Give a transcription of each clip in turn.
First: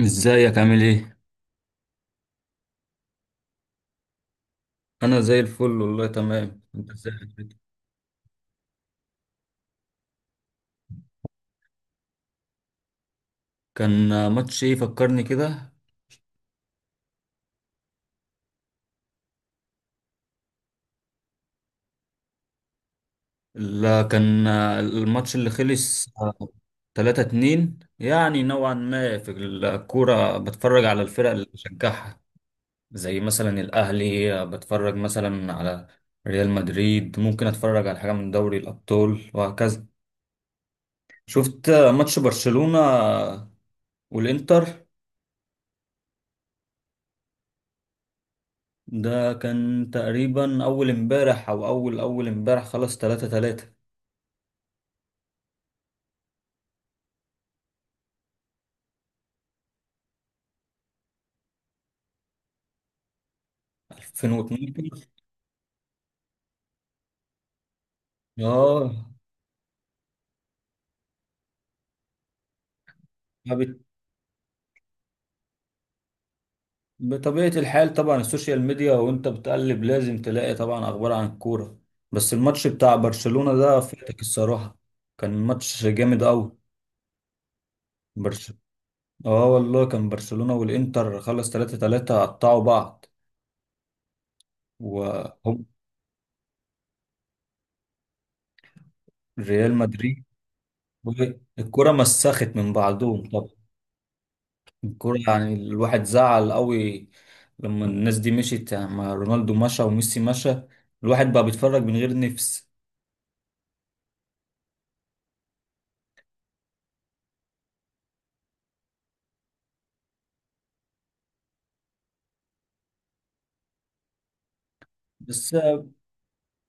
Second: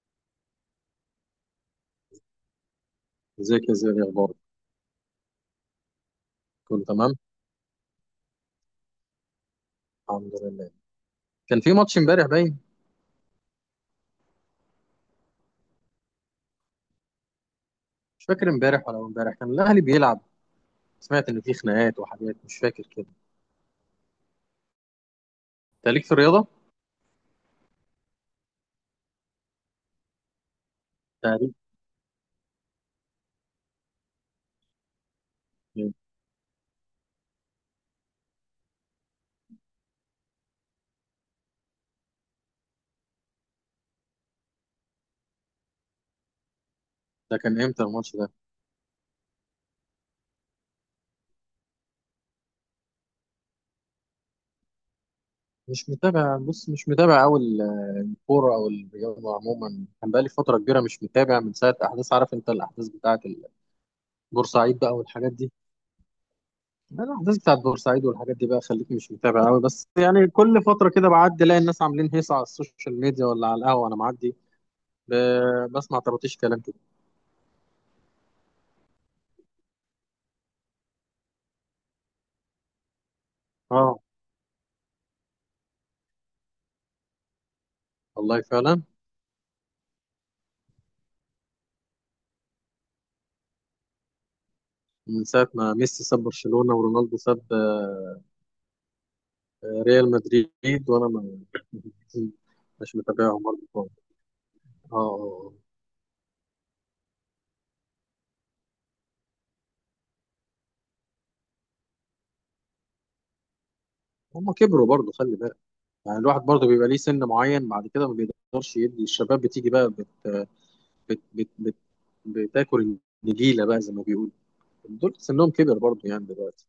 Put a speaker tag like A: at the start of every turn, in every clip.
A: ازيك، عامل ايه؟
B: ازيك يا زياد يا اخبارك.
A: انا زي الفل والله، تمام.
B: كله
A: انت ازاي
B: تمام،
A: حالك؟
B: الحمد لله. كان في ماتش امبارح باين.
A: كان ماتش ايه؟ فكرني كده.
B: مش فاكر امبارح ولا امبارح كان الاهلي بيلعب. سمعت ان في خناقات وحاجات مش فاكر كده.
A: لا، كان الماتش اللي
B: انت ليك
A: خلص
B: في الرياضه؟
A: 3-2. يعني نوعا ما في الكورة بتفرج على الفرق اللي
B: تقريبا.
A: بشجعها، زي مثلا الاهلي، بتفرج مثلا على ريال مدريد، ممكن اتفرج على حاجة من دوري الابطال وهكذا. شفت ماتش برشلونة والانتر.
B: ده كان امتى الماتش ده؟
A: ده كان تقريبا أول امبارح أو أول أول امبارح، خلاص، تلاتة تلاتة،
B: مش متابع، بص مش متابع قوي. الكوره او الرياضه عموما كان بقالي فتره كبيره مش متابع من ساعه احداث، عارف انت الاحداث بتاعه بورسعيد بقى
A: 2012.
B: والحاجات دي. لا، الاحداث بتاعه بورسعيد والحاجات دي بقى
A: اه.
B: خليتني مش متابع قوي، بس يعني كل فتره كده بعدي الاقي الناس عاملين هيصه على السوشيال ميديا ولا على
A: فبت-
B: القهوه انا معدي بسمع طرطيش كلام كده.
A: بطبيعة الحال، طبعا السوشيال ميديا وأنت بتقلب لازم تلاقي طبعا أخبار عن الكورة. بس الماتش بتاع برشلونة ده
B: اه
A: فاتك الصراحة. كان ماتش جامد أوي.
B: والله
A: برش
B: فعلا.
A: اه والله، كان برشلونة والإنتر، خلص تلاتة تلاتة، قطعوا بعض
B: من ساعة
A: وهم
B: ما ميسي ساب برشلونة ورونالدو ساب
A: ريال
B: ريال
A: مدريد.
B: مدريد وانا ما
A: الكرة مسخت من
B: مش
A: بعضهم.
B: متابعهم برضه خالص. اه اه
A: الكورة
B: آه.
A: يعني الواحد زعل قوي لما الناس دي مشيت، يعني ما رونالدو مشى وميسي مشى، الواحد بقى بيتفرج من غير نفس.
B: هم كبروا برضه خلي بالك، يعني الواحد برضه بيبقى ليه سن معين بعد كده ما بيقدرش يدي، الشباب بتيجي بقى بت بتاكل النجيله بقى زي ما بيقولوا. دول سنهم
A: بس
B: كبر برضه يعني دلوقتي.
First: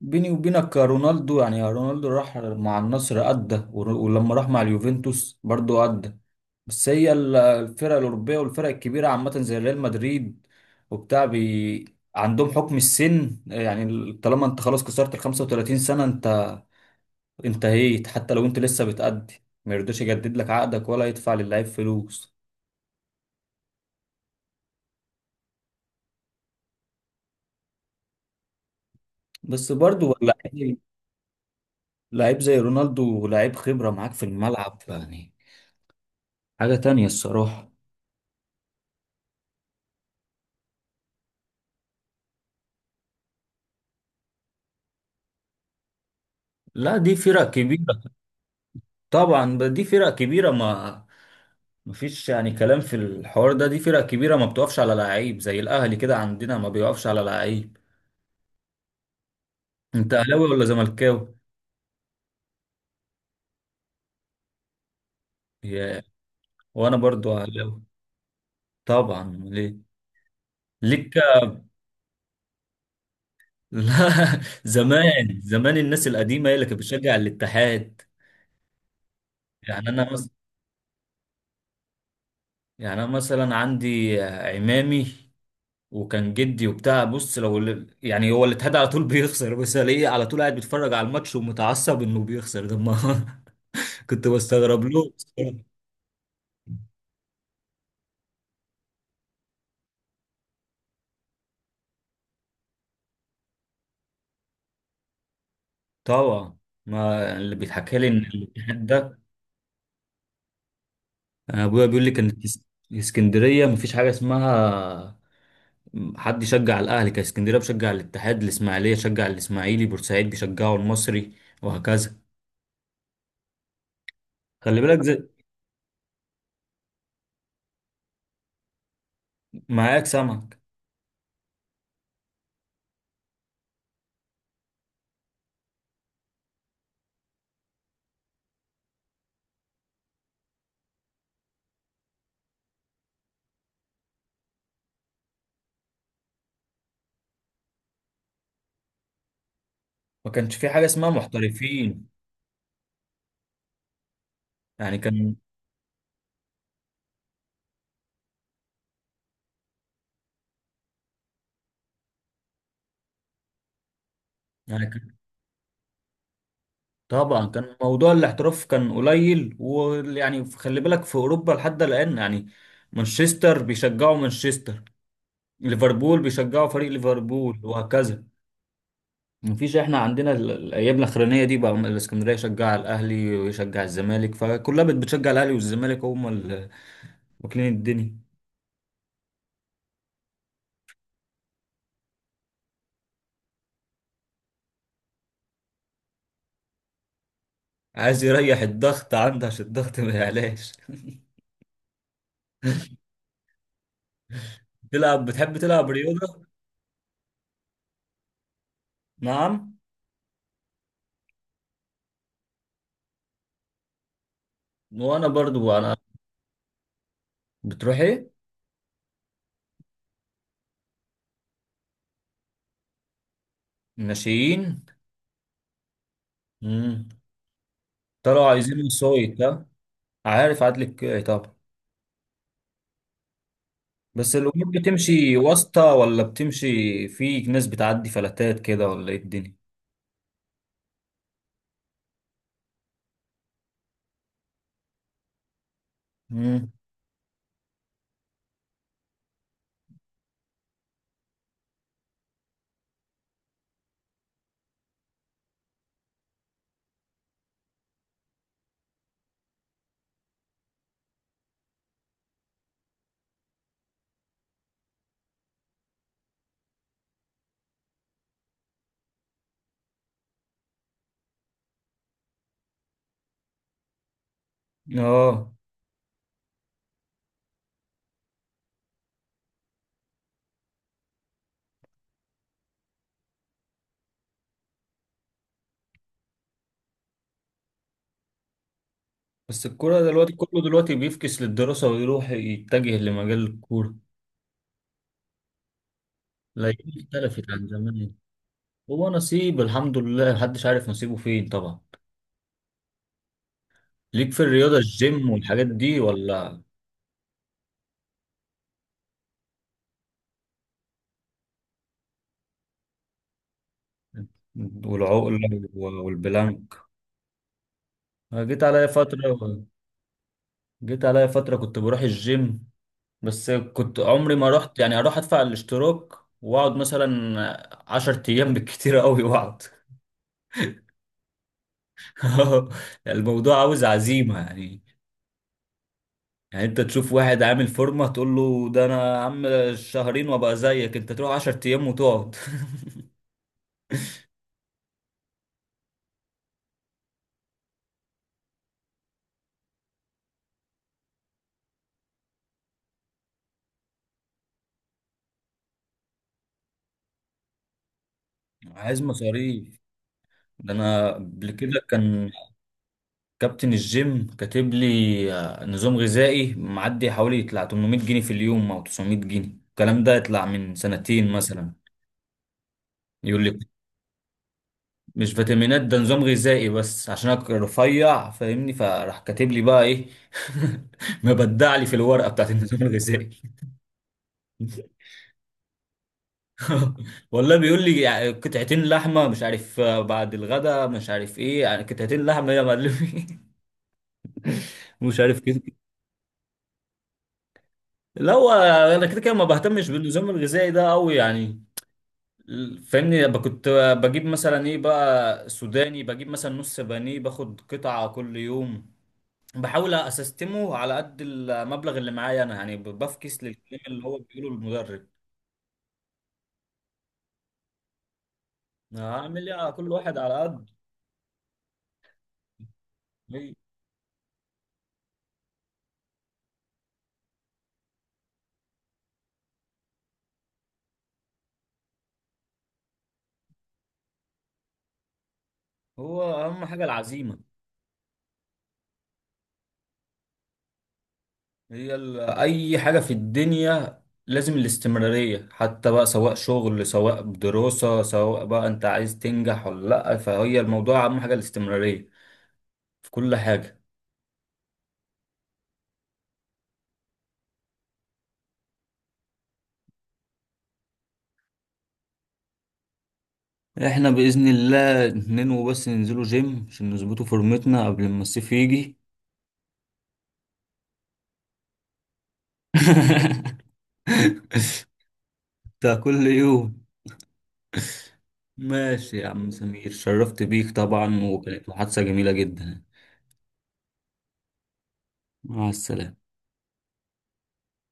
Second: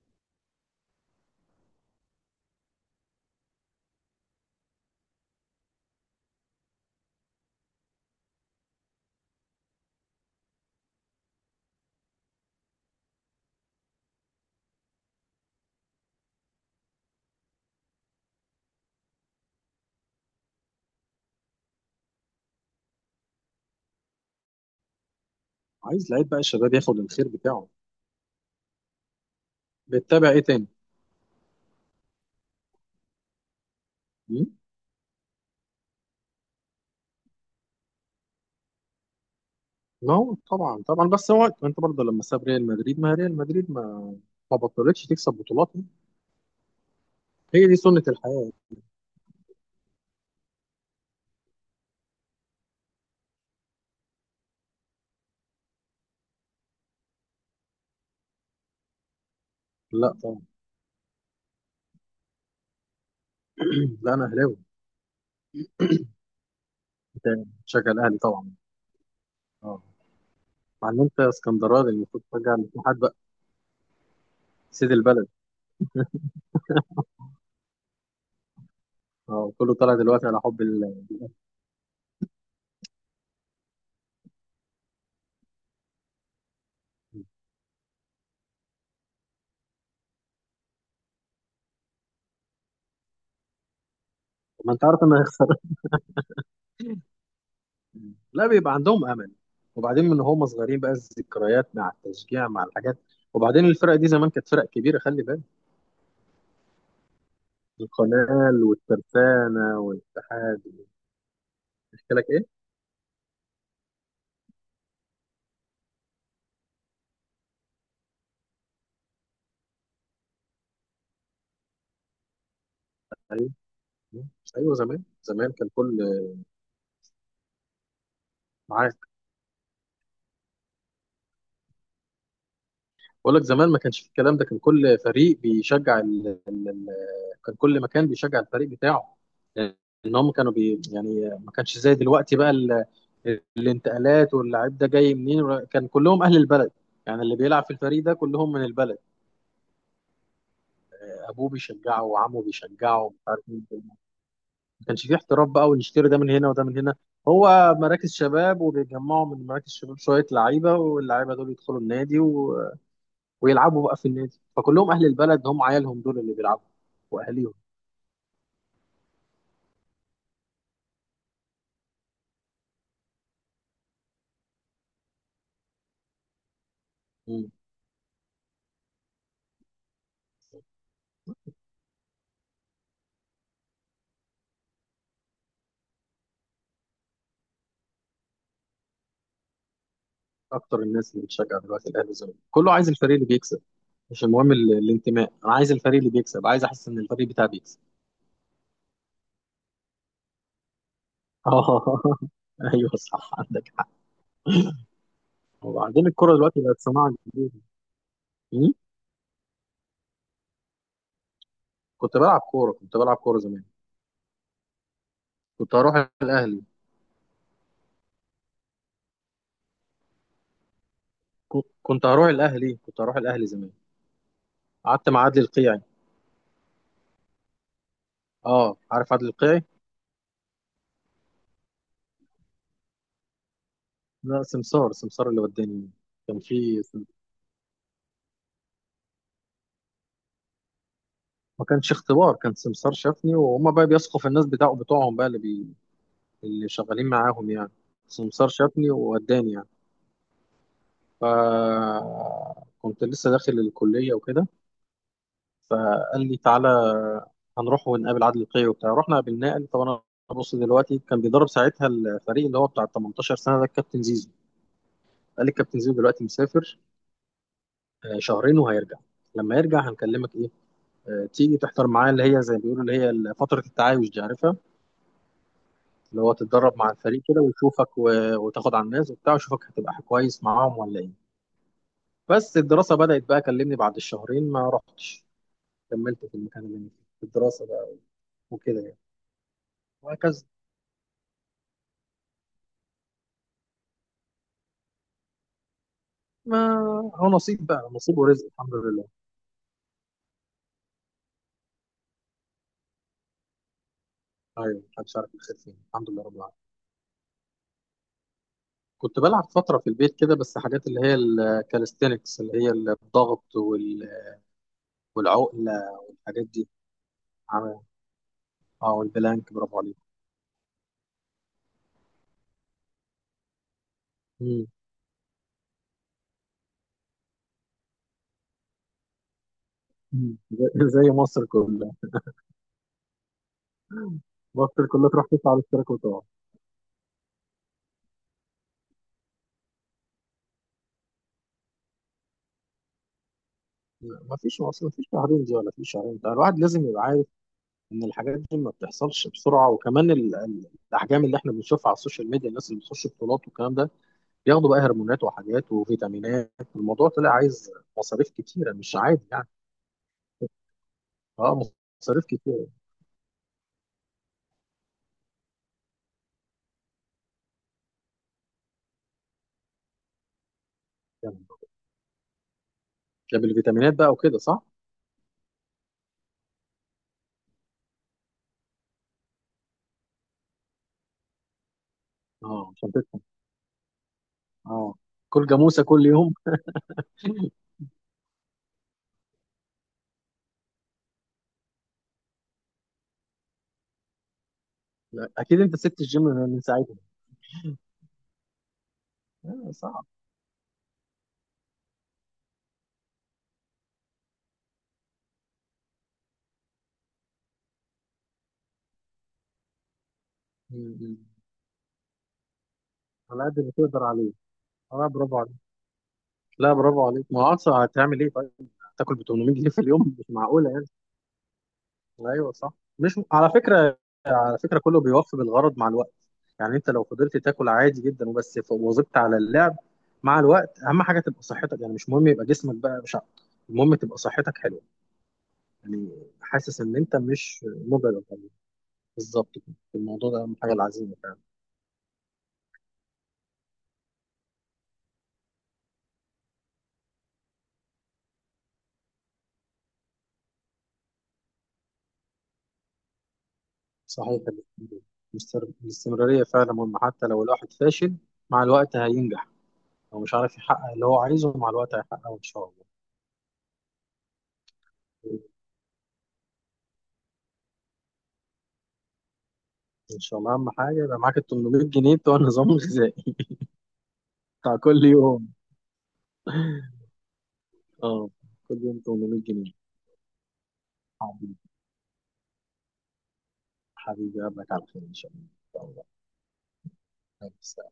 A: بيني وبينك، يا رونالدو، يعني يا رونالدو راح مع النصر أدى ولما راح مع اليوفنتوس برضو أدى. بس هي الفرق الأوروبية والفرق الكبيرة عامة، زي ريال مدريد وبتاع بي، عندهم حكم السن. يعني طالما انت خلاص كسرت ال 35 سنة، انت انتهيت، حتى لو انت لسه بتأدي ما يرضاش يجدد لك عقدك ولا يدفع للعيب فلوس.
B: عايز لعيب بقى الشباب ياخد الخير بتاعه.
A: بس برضو
B: بتتابع ايه تاني؟
A: لعيب، لعيب زي رونالدو، لعيب خبرة معاك في الملعب، يعني حاجة تانية الصراحة.
B: نو طبعا طبعا، بس هو انت برضه لما ساب ريال مدريد، ما ريال مدريد ما بطلتش تكسب بطولات.
A: لا، دي فرق
B: هي دي
A: كبيرة.
B: سنة الحياة.
A: طبعا، دي فرق كبيرة، ما مفيش يعني كلام في الحوار ده، دي فرق كبيرة، ما بتقفش على لعيب. زي الأهلي كده عندنا، ما بيقفش على لعيب.
B: لا
A: أنت
B: طبعا.
A: أهلاوي ولا زملكاوي؟
B: لا انا اهلاوي.
A: يا، وأنا برضو
B: انت
A: أهلاوي.
B: شغال اهلي طبعا.
A: طبعا
B: اه.
A: ليه؟
B: مع ان
A: ليك
B: انت اسكندراني المفروض ترجع الاتحاد بقى،
A: لا،
B: سيد البلد.
A: زمان زمان الناس القديمة هي اللي كانت بتشجع الاتحاد.
B: اه كله
A: يعني
B: طالع
A: أنا
B: دلوقتي
A: مثلا
B: على حب ال...
A: يعني أنا مثلا عندي عمامي، وكان جدي وبتاع. بص، لو يعني هو اللي اتهدى على طول بيخسر، بس الاقيه على طول قاعد بيتفرج على الماتش ومتعصب انه بيخسر ده، ما كنت
B: ما
A: بستغرب
B: انت عارف
A: له.
B: انه هيخسر. لا بيبقى عندهم امل. وبعدين من هم صغيرين بقى الذكريات مع التشجيع مع الحاجات. وبعدين الفرق دي زمان كانت فرق كبيره خلي بالك.
A: طبعا، ما اللي بيتحكى لي ان
B: القنال
A: الاتحاد ده،
B: والترسانه والاتحاد.
A: أنا ابويا بيقول لي
B: احكي لك
A: كانت
B: ايه.
A: اسكندريه مفيش حاجه اسمها حد يشجع الاهلي. كان اسكندريه بشجع الاتحاد، الاسماعيليه شجع الاسماعيلي، بورسعيد بيشجعوا المصري، وهكذا.
B: ايوه
A: خلي بالك،
B: زمان
A: زي
B: زمان كان كل، معاك.
A: معاك سمك.
B: بقول لك زمان ما كانش في الكلام ده، كان كل فريق بيشجع ال... ال... ال... كان كل مكان بيشجع الفريق بتاعه. ان هم كانوا بي... يعني ما كانش زي دلوقتي بقى ال... الانتقالات واللاعب ده جاي منين كان كلهم اهل البلد. يعني اللي بيلعب في الفريق ده كلهم من البلد.
A: ما كانش في حاجه اسمها
B: ابوه بيشجعه
A: محترفين.
B: وعمه بيشجعه مش عارف مين. ما
A: يعني
B: كانش فيه
A: كان،
B: احتراف بقى ونشتري ده من هنا وده من هنا. هو مراكز شباب وبيجمعوا من مراكز شباب شويه لعيبه، واللعيبه دول يدخلوا النادي و... ويلعبوا بقى في النادي،
A: يعني
B: فكلهم اهل البلد هم عيالهم دول اللي بيلعبوا
A: طبعا
B: واهاليهم.
A: كان موضوع الاحتراف كان قليل، ويعني خلي بالك، في اوروبا لحد الان يعني مانشستر بيشجعوا مانشستر، ليفربول بيشجعوا فريق
B: مم.
A: ليفربول، وهكذا. مفيش. احنا عندنا الايام الاخرانيه دي بقى، الاسكندريه يشجع الاهلي ويشجع الزمالك، فكلها بتشجع الاهلي والزمالك، هم اللي واكلين الدنيا.
B: اكتر الناس اللي بتشجع دلوقتي الاهلي والزمالك كله عايز الفريق اللي بيكسب. مش المهم الانتماء، انا عايز الفريق اللي بيكسب، عايز احس ان الفريق بتاعي بيكسب.
A: عايز يريح الضغط عنده عشان الضغط ما يعلاش.
B: اه ايوه صح عندك حق.
A: تلعب، بتحب تلعب
B: وبعدين الكوره
A: رياضه؟
B: دلوقتي بقت صناعه جديده. مم؟
A: نعم.
B: كنت بلعب كوره، كنت بلعب كوره زمان.
A: وانا برضو
B: كنت
A: انا
B: هروح الاهلي.
A: بتروح ايه؟
B: كنت هروح الاهلي، كنت هروح الاهلي زمان.
A: ناشئين.
B: قعدت مع عدلي القيعي.
A: طلعوا
B: اه
A: عايزين
B: عارف عدلي
A: وسايط،
B: القيعي.
A: ها. عارف عدل الكيعي طبعا. بس
B: لا
A: الامور
B: سمسار، سمسار
A: بتمشي
B: اللي وداني.
A: واسطه، ولا
B: كان في،
A: بتمشي في ناس بتعدي فلتات كده، ولا ايه الدنيا؟
B: ما كانش اختبار، كان سمسار شافني وهما بقى بيثقوا في الناس بتاعه بتوعهم بقى اللي بي... اللي
A: امم،
B: شغالين معاهم يعني. سمسار شافني ووداني يعني. فكنت لسه داخل الكلية وكده، فقال لي تعالى هنروح ونقابل عادل القيعي وبتاع. رحنا قابلناه قال لي طب انا، بص دلوقتي كان بيدرب ساعتها الفريق اللي هو بتاع 18 سنة ده الكابتن زيزو. قال لي الكابتن زيزو دلوقتي مسافر شهرين وهيرجع، لما يرجع هنكلمك ايه تيجي تحضر معاه، اللي هي زي ما بيقولوا، اللي هي فترة التعايش دي عارفها.
A: اه.
B: اللي هو تتدرب مع الفريق كده ويشوفك و... وتاخد على الناس وبتاع ويشوفك هتبقى كويس معاهم ولا ايه. بس الدراسة بدأت بقى، كلمني بعد الشهرين ما رحتش، كملت في المكان اللي أنا فيه في الدراسة بقى وكده يعني،
A: بس الكوره دلوقتي
B: وهكذا.
A: كله دلوقتي بيفكس للدراسه ويروح يتجه لمجال الكوره.
B: ما
A: لا،
B: هو
A: اختلفت عن
B: نصيب بقى،
A: زمان.
B: نصيب ورزق الحمد لله.
A: هو نصيب، الحمد لله. محدش عارف نصيبه فين طبعا. ليك في الرياضه،
B: ايوه محدش
A: الجيم
B: عارف الخير
A: والحاجات
B: فين،
A: دي
B: الحمد لله رب العالمين.
A: ولا؟
B: كنت بلعب فترة في البيت كده، بس حاجات اللي هي الكاليستينكس، اللي هي الضغط وال...
A: والعقله
B: والعقلة والحاجات دي.
A: والبلانك.
B: عمل-
A: أنا جيت عليا
B: اه
A: فتره
B: والبلانك، برافو عليك.
A: جيت عليا فتره كنت بروح الجيم. بس كنت عمري ما
B: مم.
A: رحت، يعني اروح ادفع الاشتراك واقعد مثلا عشر ايام بالكتير قوي واقعد.
B: مم. زي زي مصر كلها.
A: الموضوع عاوز عزيمة يعني.
B: مصر كلها تروح تدفع على الاشتراك وتقع.
A: يعني انت تشوف واحد عامل فورمة، تقول له ده انا يا عم شهرين وابقى زيك، انت تروح عشر ايام وتقعد.
B: ما فيش مصر ما فيش شهرين دي، ولا في شهرين ده، الواحد لازم يبقى عارف ان الحاجات دي ما بتحصلش بسرعه. وكمان الاحجام اللي احنا بنشوفها على السوشيال ميديا، الناس اللي بتخش بطولات والكلام ده بياخدوا بقى هرمونات وحاجات وفيتامينات. الموضوع طلع عايز مصاريف كتيره مش
A: عايز
B: عادي يعني.
A: مصاريف. ده انا قبل
B: اه
A: كده
B: مصاريف
A: كان
B: كتيره.
A: كابتن الجيم كاتب لي، آه، نظام غذائي، معدي حوالي يطلع 800 جنيه في اليوم او 900 جنيه، الكلام ده يطلع من سنتين
B: يعني
A: مثلا.
B: ده
A: يقول لي،
B: بالفيتامينات بقى وكده صح؟
A: مش فيتامينات، ده نظام غذائي، بس عشان انا رفيع فاهمني، فراح كاتب لي بقى ايه مبدع لي في الورقه بتاعت
B: اه
A: النظام
B: عشان تدفع.
A: الغذائي.
B: اه كل جاموسه كل يوم.
A: والله بيقول لي، قطعتين لحمه مش عارف آه، بعد الغداء مش عارف ايه، يعني قطعتين لحمه يا معلمي مش عارف
B: اكيد
A: كده.
B: انت سبت الجيم من ساعتها.
A: لا، هو انا كده كده ما بهتمش
B: صعب.
A: بالنظام الغذائي ده قوي يعني. فاهمني، كنت بجيب مثلا ايه بقى، سوداني، بجيب مثلا نص بانيه، باخد قطعه كل يوم، بحاول اسستمه
B: م-
A: على
B: م.
A: قد المبلغ اللي معايا انا. يعني بفكس
B: على قد ما
A: للكلام اللي
B: تقدر
A: هو
B: عليه.
A: بيقوله
B: اه
A: المدرب.
B: برافو عليك. لا برافو عليك، ما هو اصلا هتعمل ايه طيب؟ هتاكل ب
A: هعمل ايه؟
B: 800 جنيه
A: على
B: في
A: كل
B: اليوم؟
A: واحد
B: مش
A: على قد
B: معقوله يعني. ايوه صح. مش على
A: هي-
B: فكره، على فكره كله بيوفي بالغرض مع الوقت. يعني انت لو فضلت تاكل عادي جدا وبس وظبطت على اللعب، مع الوقت اهم حاجه تبقى صحتك. يعني مش مهم يبقى جسمك بقى مش المهم تبقى صحتك حلوه
A: هو.
B: يعني.
A: اهم
B: حاسس
A: حاجه
B: ان انت
A: العزيمه.
B: مش مجرد يعني، بالظبط كده، الموضوع ده اهم حاجه العزيمه فعلا.
A: هي ال... اي حاجه في الدنيا لازم الاستمراريه، حتى بقى سواء شغل، سواء دراسه، سواء بقى انت عايز تنجح ولا لا، فهي الموضوع اهم حاجه الاستمراريه في كل حاجه.
B: صحيح، الاستمراريه فعلا مهمه. حتى لو الواحد فاشل مع الوقت هينجح. هو مش عارف يحقق اللي هو عايزه، مع الوقت هيحققه إن شاء الله.
A: احنا باذن الله ننوي بس ننزلوا جيم عشان نظبطوا فورمتنا قبل ما الصيف يجي.
B: إن شاء الله أهم حاجة يبقى معاك ال 800 جنيه بتوع النظام الغذائي بتاع كل يوم.
A: بتاع كل يوم.
B: أه كل يوم
A: ماشي يا
B: 800
A: عم
B: جنيه
A: سمير، شرفت بيك طبعا،
B: حبيبي،
A: وكانت محادثة جميلة جدا.
B: حبيبي أقابلك على خير إن شاء الله،
A: مع
B: إن شاء
A: السلامة.
B: الله.